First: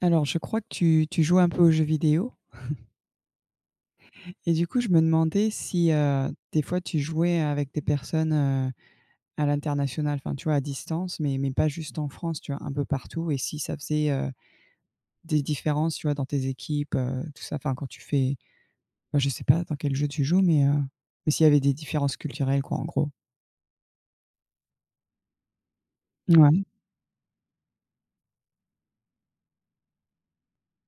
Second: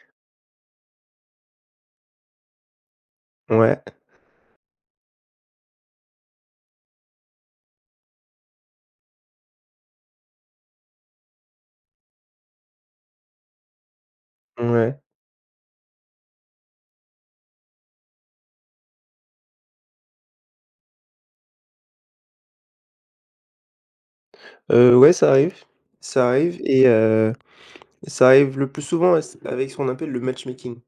Alors, je crois que tu joues un peu aux jeux vidéo Ouais, et du coup, je me demandais si, des fois tu jouais avec des personnes, à l'international, enfin, tu vois, à distance, mais pas juste en France, tu vois, un peu partout et si ça faisait, ouais, des différences, tu vois, dans tes équipes, tout ça, enfin, quand tu fais bah, je sais pas dans quel jeu tu joues, mais s'il y avait des différences culturelles, quoi, en gros? Ouais, ça arrive, ça arrive Ouais, et heu, ça arrive le plus souvent s avec ce qu'on appelle le matchmaking.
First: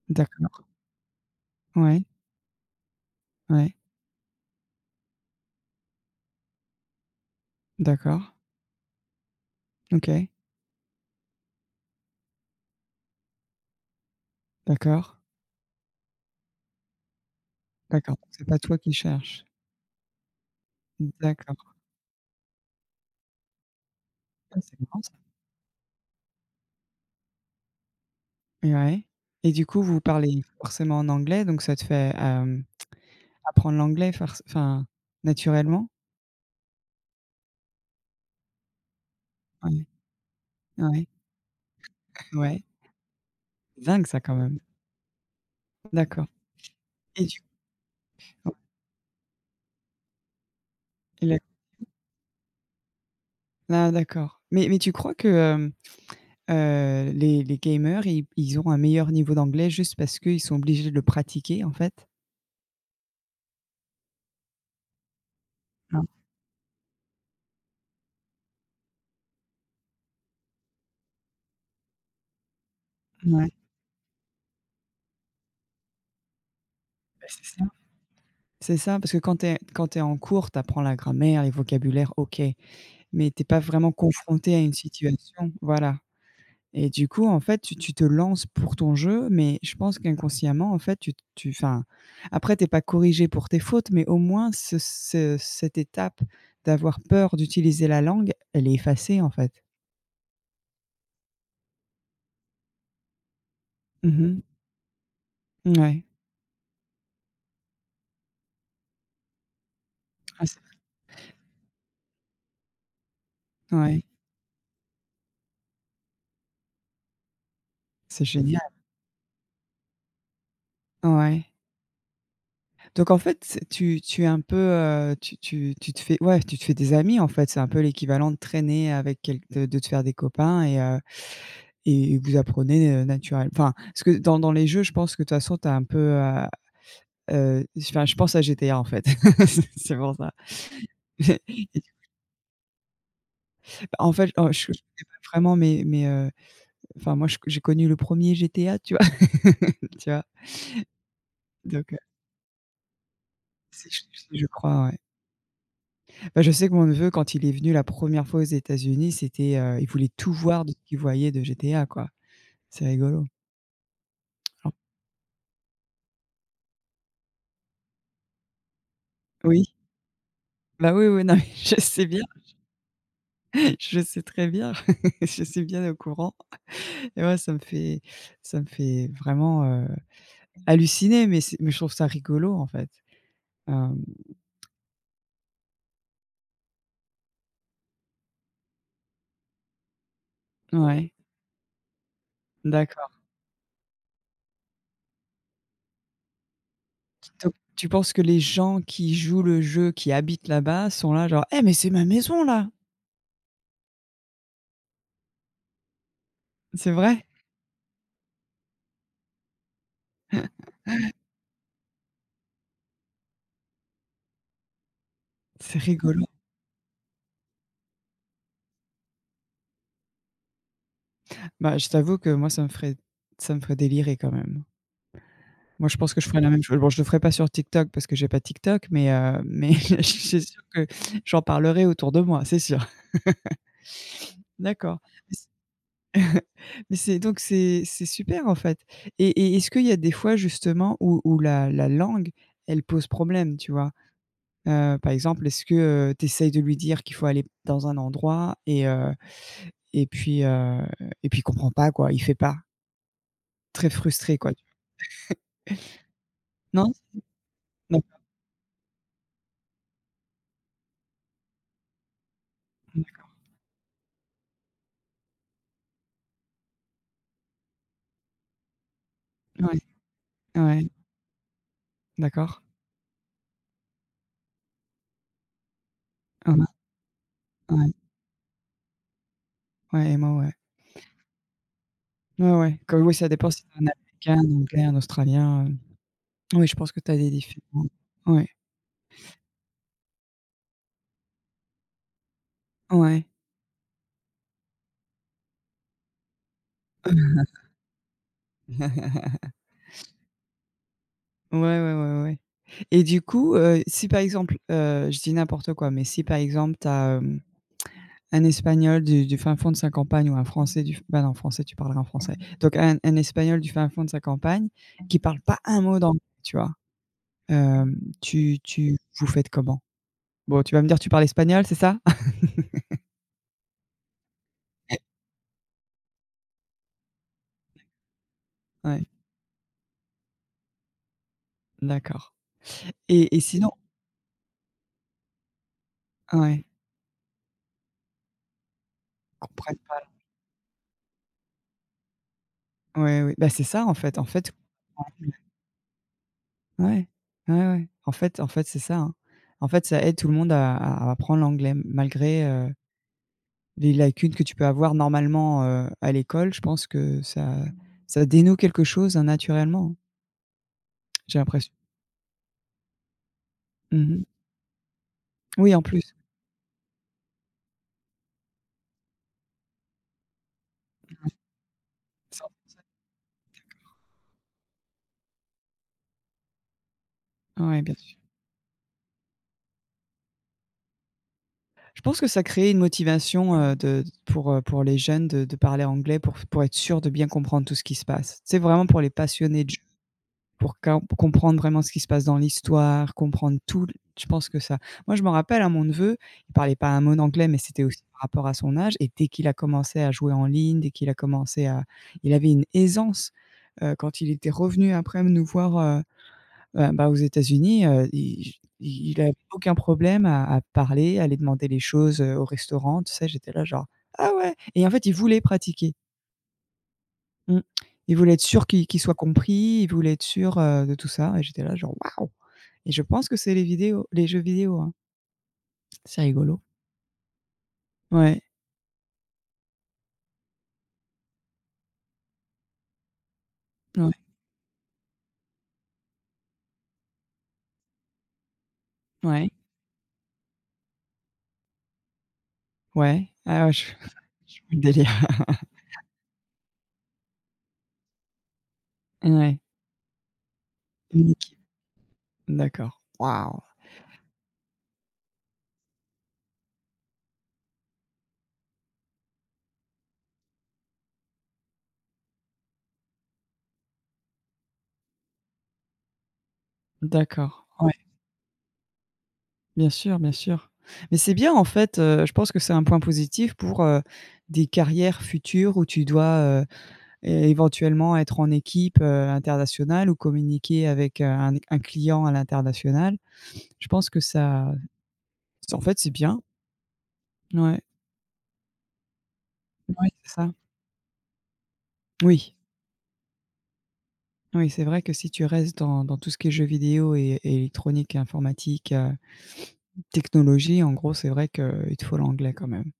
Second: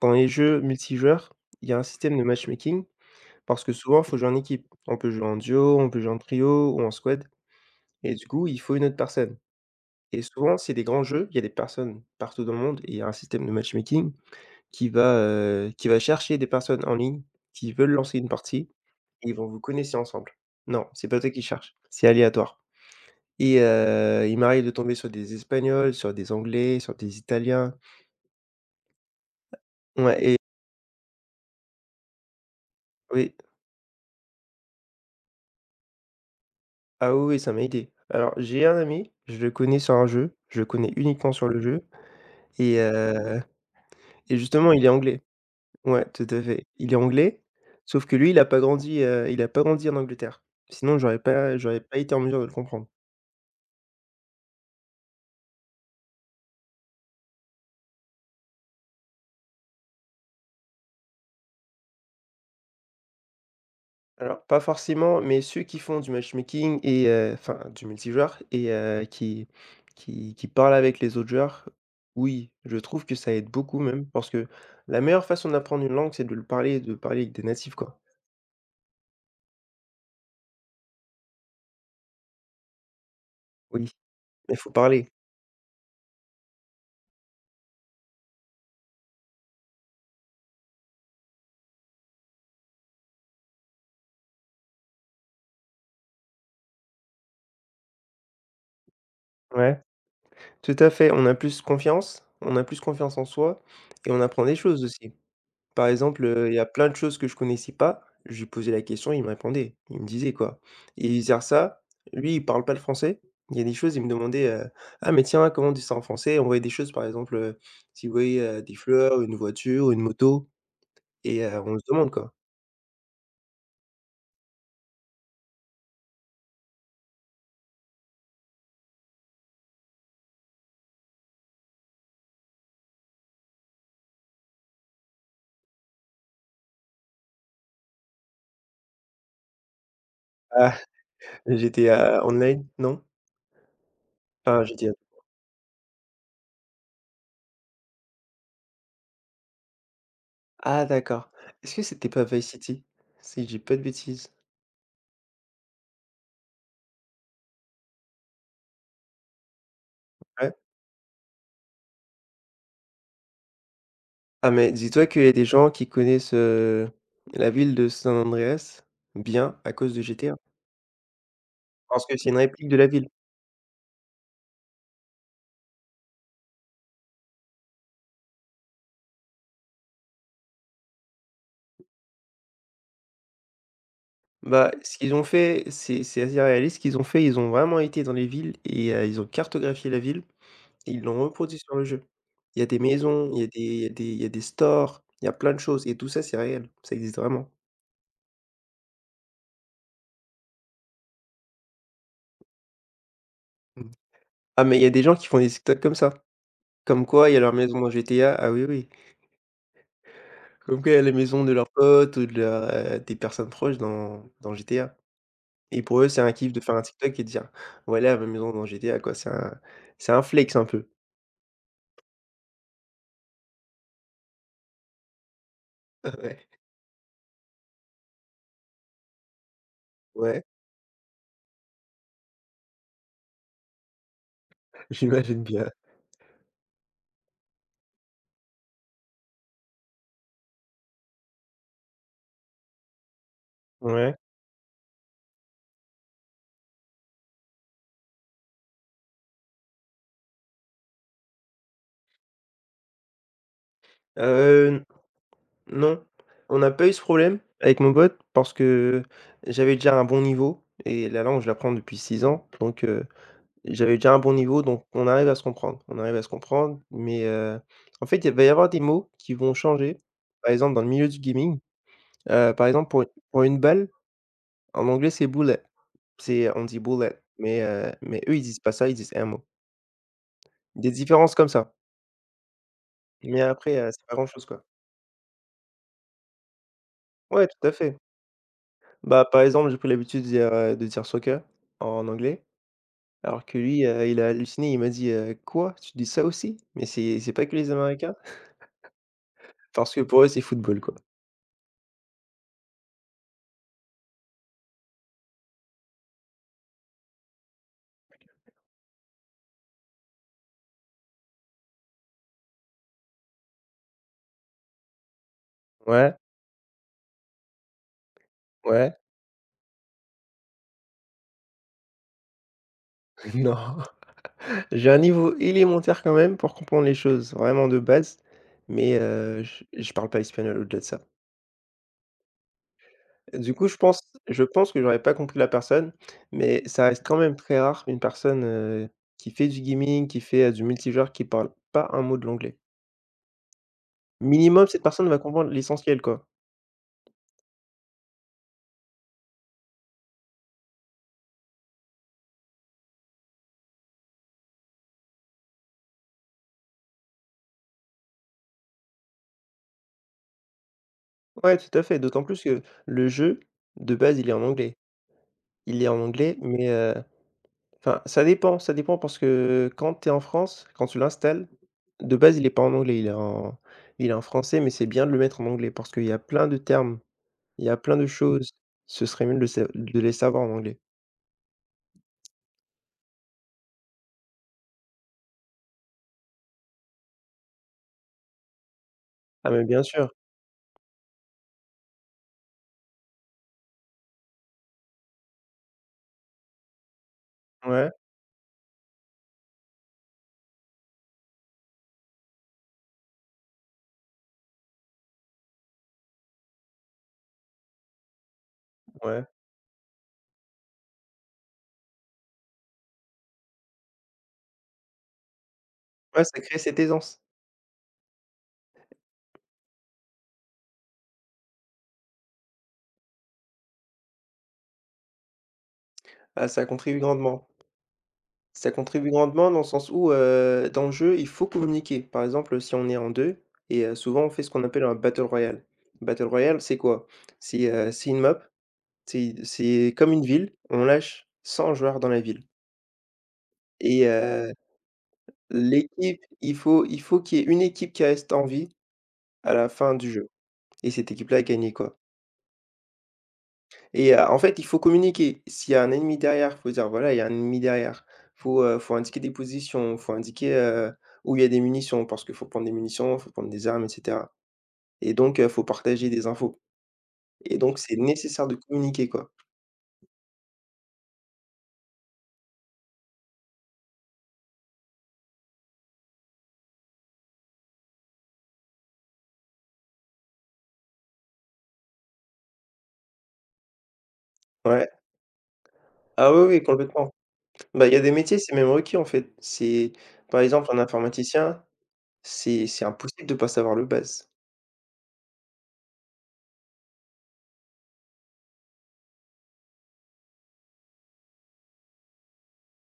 Dans les jeux d'accord. multijoueurs, il y a un Ouais, système de matchmaking parce que ouais, souvent, faut jouer en équipe. On peut jouer en duo, on peut jouer en trio ou en squad et du d'accord. coup, il faut une autre personne et OK, souvent, c'est des grands jeux, il y a des personnes partout dans le monde et il y a un système de matchmaking d'accord, qui va chercher des personnes en ligne qui veulent d'accord. lancer une Donc, c'est pas partie toi qui et ils cherches. vont vous connecter ensemble. Non, c'est pas toi qui D'accord. cherches, c'est aléatoire. Et il Ah, m'arrive de c'est tomber marrant sur ça. des Espagnols, sur des Anglais, sur des Italiens. Ouais et du coup, vous Ouais et parlez forcément en anglais, donc ça te fait, oui. apprendre l'anglais forc enfin, naturellement? Ah oui, oui, ça m'a aidé. Alors j'ai un ami, je le connais Ouais, sur un jeu, je le connais ouais, uniquement sur le jeu ouais. et heu Dingue ça quand et même. justement il est anglais. Ouais, tout D'accord à fait. Il est et anglais, tu sauf que lui, il a ouais pas grandi, il a pas grandi en Angleterre. Sinon et la j'aurais pas été en mesure de le comprendre. ah d'accord. Mais tu crois que, les gamers, ils ont un meilleur niveau d'anglais juste parce qu'ils sont obligés de le pratiquer, en fait? Alors, pas forcément, mais ceux qui font Non? du matchmaking et enfin du multijoueur et qui qui parlent avec les autres joueurs, oui, je trouve que ça aide Ouais, beaucoup même parce que la meilleure façon d'apprendre une langue, c'est de le parler, et de parler bah, avec des c'est ça. natifs, quoi. C'est ça, parce que quand tu es quand t'es en cours, tu apprends la grammaire, les vocabulaires, OK, mais tu pas Oui, vraiment confronté mais il à faut une parler. situation. Voilà. Et du coup, en fait, tu te lances pour ton jeu, mais je pense qu'inconsciemment, en fait, tu enfin, après t'es pas corrigé pour tes fautes, mais au moins ce cette étape d'avoir peur d'utiliser la langue, elle est effacée, en fait. Ouais, tout à fait, on a plus confiance en soi et on Mmh. apprend des choses aussi. Par Ouais. exemple, il y a plein de choses que je connaissais pas, je lui posais la question, il me répondait, il me disait, Ah c'est quoi. Et vice-versa, lui, il parle pas le français, il y a des ouais, choses, il oui, me demandait, «Ah mais tiens, comment on dit ça en français?» On voyait des choses, par exemple, s'il c'est voyait, génial. Des fleurs, une voiture, une moto Ouais. On se demande, quoi. Donc en fait, c'est tu es un peu, tu te fais ouais, tu te fais des amis, en fait. C'est un peu l'équivalent de traîner avec quel de te faire des copains et et vous apprenez, naturel enfin, parce que dans dans les jeux, je pense que de toute façon, tu as un peu, heu. Enfin, je pense à GTA, en fait. C'est pour ça. Ah, GTA Online, non? En fait, oh, Enfin, je connais GTA. pas vraiment, mais enfin, moi, je j'ai connu le premier GTA, tu vois? Tu vois? Ah d'accord. Est-ce que Donc heu, c'était pas Vice City? Si je dis pas de si je bêtises. si je crois, ouais. Bah, je sais que mon neveu, quand il est venu la première fois aux États-Unis, c'était, il voulait tout Ouais? voir de ce qu'il voyait de GTA, quoi. C'est rigolo. Ah mais dis-toi qu'il y a des gens qui connaissent, la ville de San Andreas bien Oui, à cause de GTA. bah, oui, oui, non, mais je sais Parce que bien, c'est une réplique de la ville. je sais très bien, je suis bien au courant et ouais, ça me fait vraiment, halluciner, mais c'est mais je trouve ça rigolo, en fait. Hem, Bah, ce qu'ils ont fait, c'est assez réaliste. Ce qu'ils ont fait, ils ont vraiment été dans les villes et ils ont cartographié la ville et ils ouais, l'ont reproduit sur le jeu. Il y a des d'accord. maisons, il y a des il y a des il y a des stores, il y a plein de choses et tout ça, c'est réel, ça existe vraiment. Donc tu penses que les gens qui jouent le jeu, qui habitent là-bas sont là genre: «Eh mais c'est ma maison là!» Mmh. Ah, mais il y a des gens qui font des TikTok comme ça. C'est Comme vrai? quoi, il y a leur maison dans GTA. Ah oui, oui. Comme quoi, il y a les maisons de leurs potes ou de leurs, des personnes proches dans GTA C'est et pour eux, c'est rigolo. un kiff de faire un TikTok et de dire: «Voilà ma maison dans GTA», quoi. C'est un flex un peu. Bah, je t'avoue que moi ça me ferait délirer quand même. Moi je pense que je ferais Ouais. la même chose. Bon je le ferais pas sur TikTok parce que j'ai pas TikTok mais je suis Ouais. sûre que j'en parlerai autour de moi, c'est sûr. D'accord. Mais J'imagine c bien. mais c'est donc c'est super en fait et est-ce qu'il y a des fois justement où la la langue, elle pose problème, tu vois? Ouais, Par exemple, est-ce que, tu essayes de lui dire qu'il faut aller dans un endroit et puis, heu et puis il comprend pas quoi, il fait pas. Très frustré quoi. Oui. heu, non, on n'a pas Non? eu ce problème avec mon Non. pote parce que j'avais déjà un bon niveau et la langue, je l'apprends depuis 6 ans, donc j'avais déjà un bon niveau, donc on arrive à se comprendre. On arrive à se comprendre, mais en fait, il va y avoir des mots qui vont Ouais, changer. Par exemple, dans le ouais, milieu du gaming, d'accord. par exemple, pour une balle, en anglais, c'est bullet. C'est Mmh. on dit bullet, Ouais, mais eux, ils disent pas ça, ils disent un mot. ouais et moi, ouais. Des différences comme ça, Ouais, ouais, comme oui, ça mais dépend si tu après, un c'est pas Américain, grand-chose, un quoi. Anglais, un Australien, oui, je pense que tu as des Ouais, tout à différences. fait. Ouais, Bah, par exemple, j'ai pris l'habitude de dire soccer en anglais, ouais. alors que lui, il a halluciné, il m'a dit: quoi? Tu dis ça aussi? Mais c'est pas que les Américains?» parce que pour eux, c'est football, quoi. Ouais, ouais, ouais, ouais et du coup, si par exemple, je dis n'importe quoi, mais si par exemple tu as, un Espagnol du fin fond de sa campagne ou un Français du f bah, non, Français, tu parlerais en français. Donc un Espagnol du fin fond de sa campagne qui parle pas un mot Ouais, d'anglais, tu vois? Hem, tu ouais, tu vous faites comment? Bon, tu vas me dire tu parles espagnol, c'est ça? non. J'ai un niveau élémentaire quand même pour comprendre les choses vraiment de base, mais Ouais, je parle pas espagnol au-delà de ça. d'accord et Du coup, sinon je pense que j'aurais pas compris la personne, mais ouais, ça reste quand même très rare une personne, qui fait du comprennent pas. gaming, qui fait, du multijoueur, qui parle pas un mot de l'anglais. Ouais, oui, bah, c'est ça en fait Minimum, cette personne va comprendre l'essentiel, quoi. ouais, ouais, ouais. En fait, c'est ça, hein. En fait, ça aide tout le monde à apprendre l'anglais malgré, heu. Les lacunes que tu peux avoir normalement, à l'école, je pense que ça ça dénoue quelque chose, naturellement, hein, j'ai Ouais, l'impression. tout à fait, d'autant plus que le jeu, de base, Mmh. il est en anglais. Oui, en Il est en plus. anglais, mais, enfin, ça dépend parce que quand tu es en France, quand tu l'installes, de base, il est 100. pas en anglais, il est en français, mais c'est bien de le mettre en anglais parce qu'il y a plein de termes. Il y a Ouais, bien plein de sûr. choses, ce serait mieux de le sa de les savoir en anglais. Je pense que ça crée une motivation, de pour les jeunes de parler anglais pour être sûr de bien comprendre tout ce qui se passe. C'est vraiment pour les Ah passionnés mais de bien sûr, pour com comprendre vraiment ce qui se passe dans l'histoire, comprendre tout. Je pense que ça moi, je me rappelle, à mon neveu, il parlait pas un mot d'anglais, mais c'était ouais, aussi par rapport à son âge et dès qu'il a commencé à jouer en ligne, dès qu'il a commencé à il avait une aisance, quand il était revenu après nous voir, bah, aux États-Unis, il j il ouais. avait aucun problème à parler, à aller demander les choses, au restaurant, tout ça. J'étais là genre: «Ah ouais» et en fait, il voulait pratiquer. Ouais, ça crée cette aisance. Mmh. Il voulait être sûr qu'il soit compris, il voulait être sûr, de tout ça et j'étais là genre: «Waouh!» et je pense que c'est les vidéos les jeux vidéo, hein. C'est Ah, rigolo. ça contribue grandement. Ouais, Ça contribue grandement dans le sens où, dans le jeu, il faut communiquer. Par exemple, si on est en 2 ouais, souvent on fait ce qu'on appelle un battle royale. Battle royale, c'est quoi? C'est une map, ouais, c'est comme une ville, on lâche 100 joueurs dans la ville ouais. Ah ouais, je et heu, je vois le délire. l'équipe, il faut qu'il y ait une équipe qui reste en vie à Ouais, la fin du jeu et cette équipe-là a unique. gagné, quoi. D'accord. Waouh! Et en fait, il faut communiquer. S'il y a un ennemi derrière, faut dire: «Voilà, il y a un ennemi derrière». Faut, faut indiquer des positions, faut indiquer, où il y a des munitions parce qu'il faut prendre des munitions, faut prendre des armes et cetera. Et donc faut partager des infos. Et D'accord. donc Ouais, c'est nécessaire de communiquer, quoi. bien sûr, bien sûr. Mais c'est bien en fait, je pense que c'est un point positif pour, des carrières futures où tu dois, é éventuellement être en équipe, internationale ou communiquer avec, un client à l'international. Je pense que ça Ouais. en fait, c'est Ah oui, bien. oui, complètement. Ouais, Bah, il y a des métiers, c'est même requis en fait. C'est ouais. C'est par ça. exemple un informaticien, Oui, c'est impossible de pas savoir le base. oui, c'est vrai que si tu restes dans dans tout ce qui est jeux vidéo et électronique, informatique, technologie, en gros, c'est vrai qu'il te faut l'anglais quand même.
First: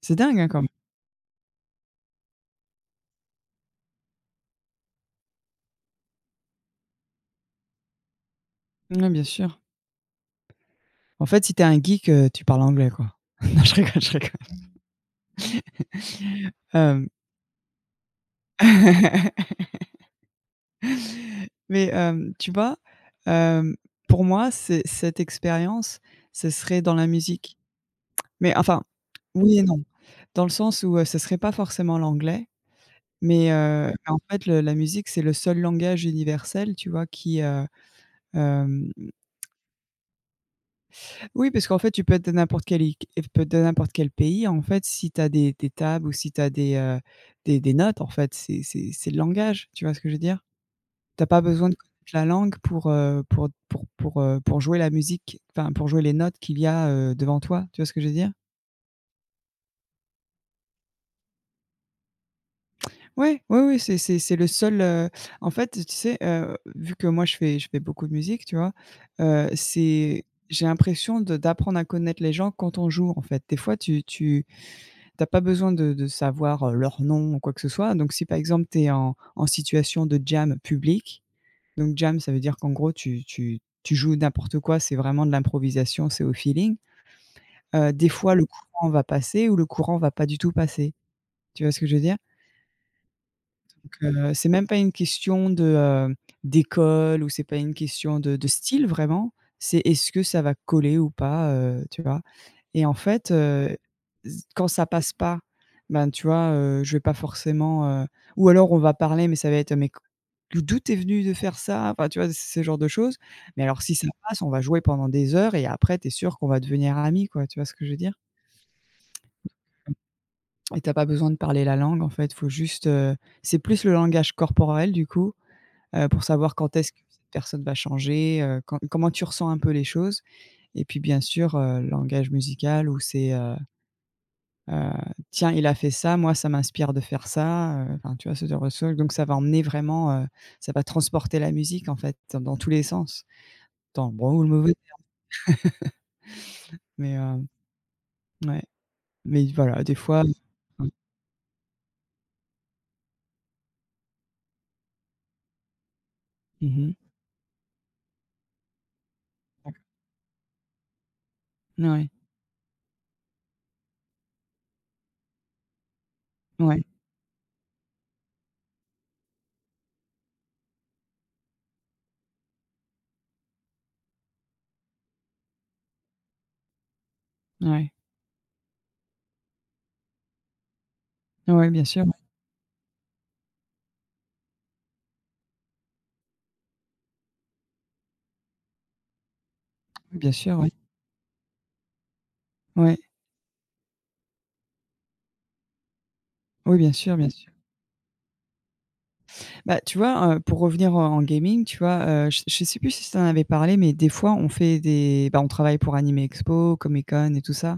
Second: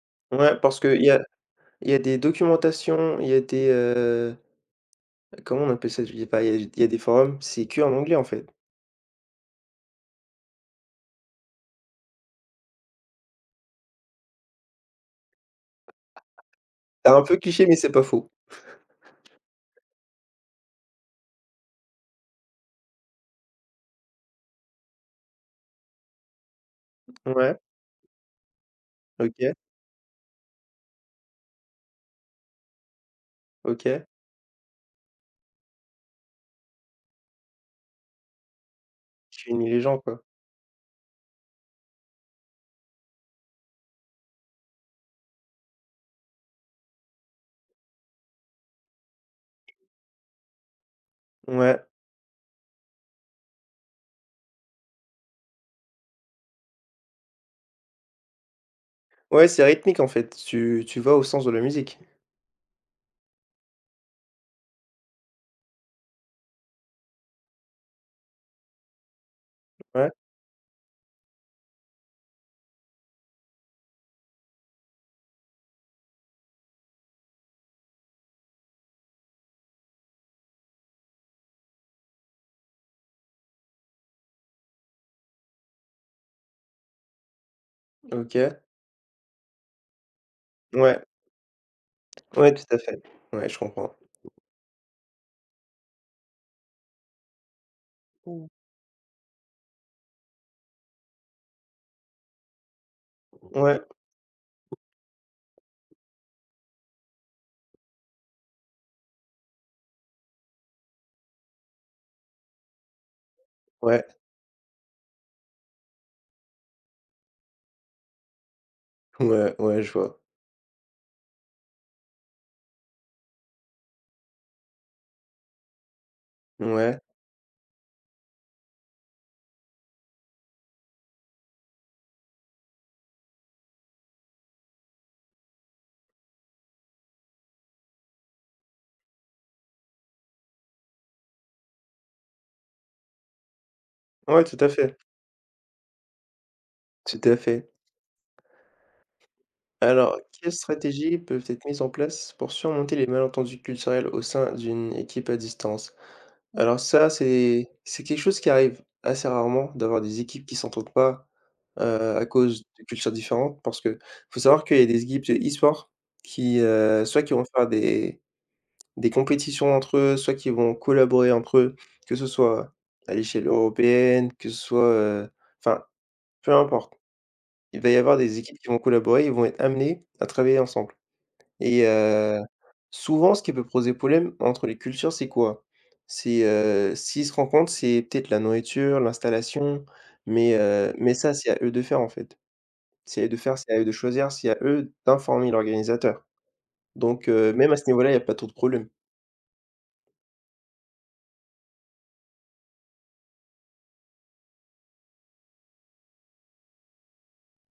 C'est dingue, hein, Ouais, quand mmh parce qu'il y a il y a des documentations, il y a des, comment on appelle ça? Je sais pas, il y a y a des forums, c'est que en anglais en fait. même. Ouais, bien sûr. En fait, si t'es un geek, tu parles anglais, quoi. Non, je rigole, je rigole. Hem, C'est un peu cliché, mais c'est pas faux. mais hem, tu vois, hem, pour moi, c'est cette expérience, ce serait dans la musique. Ouais, Mais enfin, OK, oui et non. Dans le sens où, ce serait pas forcément l'anglais, OK. mais en fait, le la musique, c'est le seul langage universel, tu vois, qui, hem Je finis les gens quoi. oui, parce qu'en fait, tu peux être de n'importe quel i tu peux de n'importe quel pays, en fait, si tu as des tables ou si tu as des, des notes, en fait, c'est le langage, tu vois ce que je veux dire? T'as pas besoin de Ouais. connaître la langue pour, pour jouer la musique, enfin, pour jouer les notes qu'il y a, devant toi, tu vois ce que je veux dire? Ouais, c'est rythmique en fait. Tu vas au sens de la musique. Ouais, ouais, ouais, c'est le seul, en fait, tu sais, vu que moi je fais beaucoup de musique, tu vois? Ouais, C'est j'ai l'impression de d'apprendre à connaître les gens quand on joue, en fait. Des fois, tu tu t'as pas besoin de savoir, leur nom ou quoi que ce soit. Donc si, par exemple, tu es en en situation de jam public, donc jam, ça veut dire qu'en gros tu joues n'importe quoi, c'est vraiment de l'improvisation, c'est au feeling. Des fois, mmh, le OK. courant va passer ou le courant va pas du tout passer. Ouais, Tu vois ce que je veux dire? ouais, tout à fait. Ouais, je comprends. C'est même pas une question de, d'école ou c'est pas une question de style vraiment, c'est est-ce que ça va coller ou pas, tu vois? Et en fait, Ouais, z quand ça passe pas, ben, tu vois, je vais pas forcément, ou alors on va parler mais ça va être: «Mais co d'où tu venu de faire ça?» enfin, tu vois? Ce genre de choses. Mais alors si ouais, ça passe, on va jouer pendant des heures et après t'es sûr qu'on va devenir amis, quoi, tu vois ce que je veux dire? ouais, ouais, je vois. Et t'as pas besoin de parler la langue en fait, faut juste, c'est plus le langage corporel du coup pour savoir quand est-ce que Ouais. cette personne va changer, quand comment tu ressens un peu les choses et puis bien sûr, langage musical où c'est, heu: «Tiens, il a fait ça, moi ça m'inspire de faire ça», enfin tu vois, ce genre de choses donc ça va emmener vraiment, ça va transporter la musique en fait dans dans tous les sens, dans le bon ou Ouais, le tout à mauvais fait, mais tout à heu, fait. ouais, mais voilà des Alors, fois mmh. quelles stratégies peuvent être mises en place pour surmonter les malentendus culturels au sein d'une équipe à distance? Alors Mmh. ça, c'est quelque chose qui arrive assez rarement D'accord. d'avoir des équipes qui s'entendent pas, Ouais, à cause de cultures différentes parce que faut savoir qu'il y a des équipes de e-sport qui, ouais, soit qui vont faire des compétitions entre eux, soit qui vont collaborer entre eux, que ce soit à l'échelle européenne, que ce soit, enfin, peu importe. Il va ouais. y avoir des équipes qui vont collaborer, ils vont être amenés à travailler ensemble Ouais, bien et sûr, ouais. Souvent ce qui peut poser problème entre les cultures, c'est quoi? C'est, s'ils se rencontrent, c'est peut-être la nourriture, l'installation, Bien sûr, ouais. Mais ça, c'est à eux de faire, en fait. Ouais. C'est à eux de faire, c'est à eux de choisir, c'est à eux d'informer l'organisateur. Oui, bien sûr, Donc bien sûr. Même à ce niveau-là, il y a pas trop de problèmes. Bah, tu vois, pour revenir en en gaming, tu vois, je sais plus si tu en avais parlé, mais des fois, on fait des bah, on travaille pour Anime Expo, Comic Con et tout ça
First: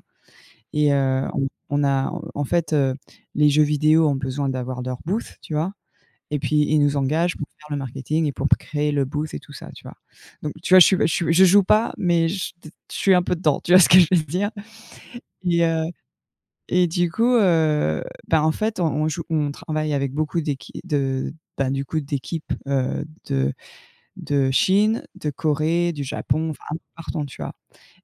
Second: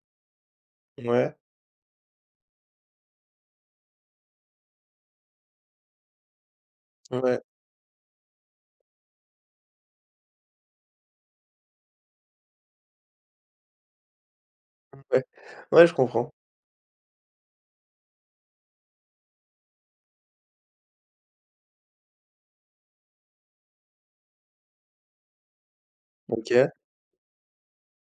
et Ouais, on a en fait, les jeux vidéo ont besoin d'avoir leur booth, tu vois? Et puis ils nous engagent ouais, pour faire le marketing et pour créer le booth et tout ça, tu vois? Donc tu vois, je suis je joue pas, mais je suis un peu dedans, tu vois ce que je veux dire? ouais. Et Ouais, heu je comprends. et du coup, bah, en fait, on joue on travaille avec beaucoup d'équipes de bah, du coup d'équipes, de Chine, de Corée, du Japon, enfin OK, un peu partout, tu vois?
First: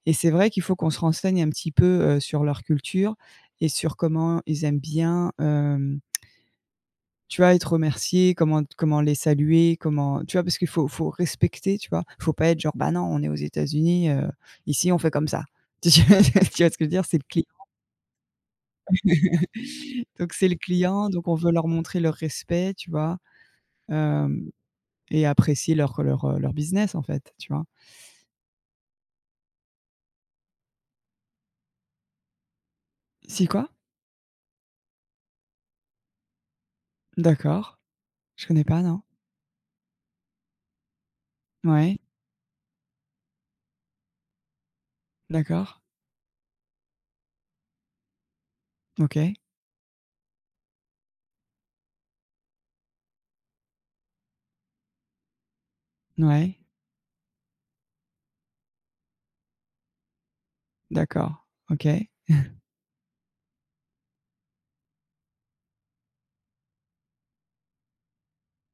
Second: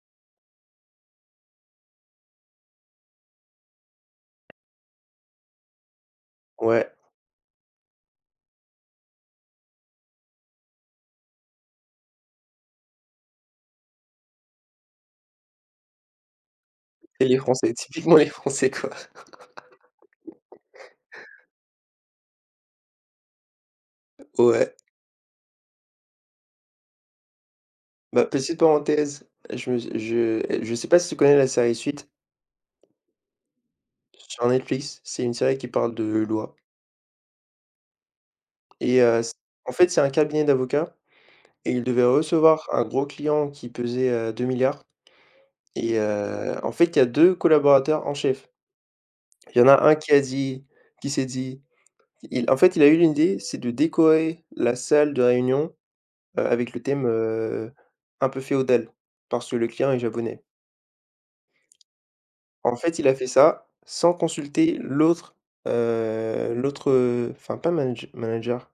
Et c'est vrai qu'il faut qu'on se renseigne un petit peu, sur leur culture et sur comment ils aiment bien, ouais. tu vois, être remerciés, comment les saluer, comment tu vois? Parce qu'il faut faut respecter, tu vois? Faut pas être genre: «Bah, non, on est aux États-Unis, ici, on fait comme ça». Tu vois ce que je veux dire? C'est le C'est les client. Français, typiquement les Français, quoi. Donc c'est le client, donc on veut leur montrer le respect, tu vois? Hem Ouais. et apprécier leur business, en fait, tu vois? Bah, petite parenthèse, je me je sais pas si tu connais la série Suite Si quoi? sur Netflix, c'est une série qui parle de loi D'accord. Je connais pas, non. et c en fait, c'est un cabinet d'avocats et ils Ouais, devaient recevoir un gros client qui pesait, 2 000 d'accord. et en fait, il y a 2 collaborateurs en chef. OK. Il y en a un qui a dit qui s'est dit il en fait, il a eu l'idée, c'est de décorer la salle de réunion, Ouais, avec le thème, un peu féodal parce que le client est japonais. d'accord. OK. En fait, il a fait ça sans consulter l'autre, enfin pas manager,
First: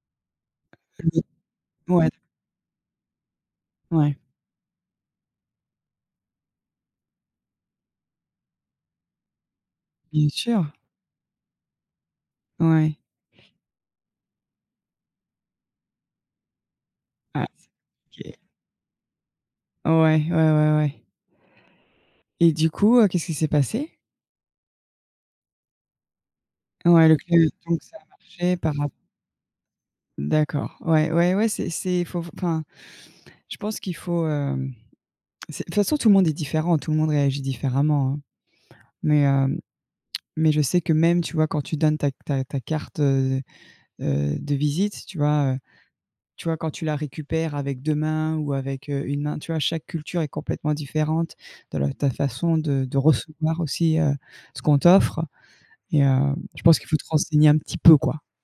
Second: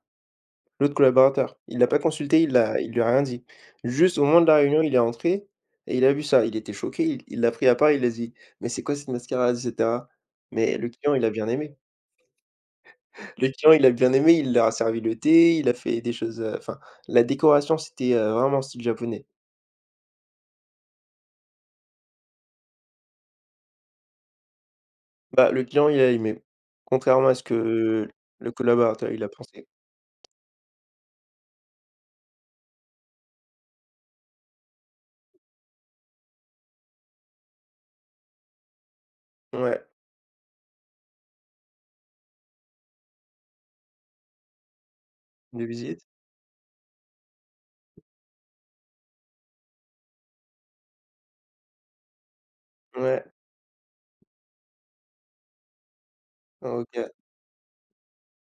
l'autre Lui collaborateur. Il l'a pas ouais, consulté, il lui a rien dit. ouais, Juste au moment de la réunion, il est entré et il a vu ça. Il était choqué, il l'a pris à part, il a dit: «Mais c'est quoi cette mascarade?» et cetera. bien sûr. Mais le client, il a bien aimé. Ouais. Le client, il a bien aimé, il leur a servi le thé, il a fait des choses, enfin la Ah, décoration, c'était, OK. vraiment style japonais. Ouais, ouais, ouais, ouais. Et du coup, qu'est-ce qui s'est passé? Bah, le client, il a aimé, Ouais, le contrairement à ce club, donc ça a que le marché par rapport. collaborateur, il a pensé. D'accord. Ouais, ouais, ouais, c'est faut enfin, je pense qu'il faut, hem, c'est de toute façon, tout le monde est différent, tout le monde réagit différemment, hein. Mais, hem, Ouais, mais je sais que même, tu vois, quand tu donnes ta carte, de visite, tu vois, de visite, tu vois, quand tu la récupères avec 2 mains ou avec, 1 main, tu vois? Chaque culture est complètement différente de la ta façon de ouais. recevoir aussi, ce qu'on t'offre et je pense qu'il faut te OK. renseigner un petit peu, quoi.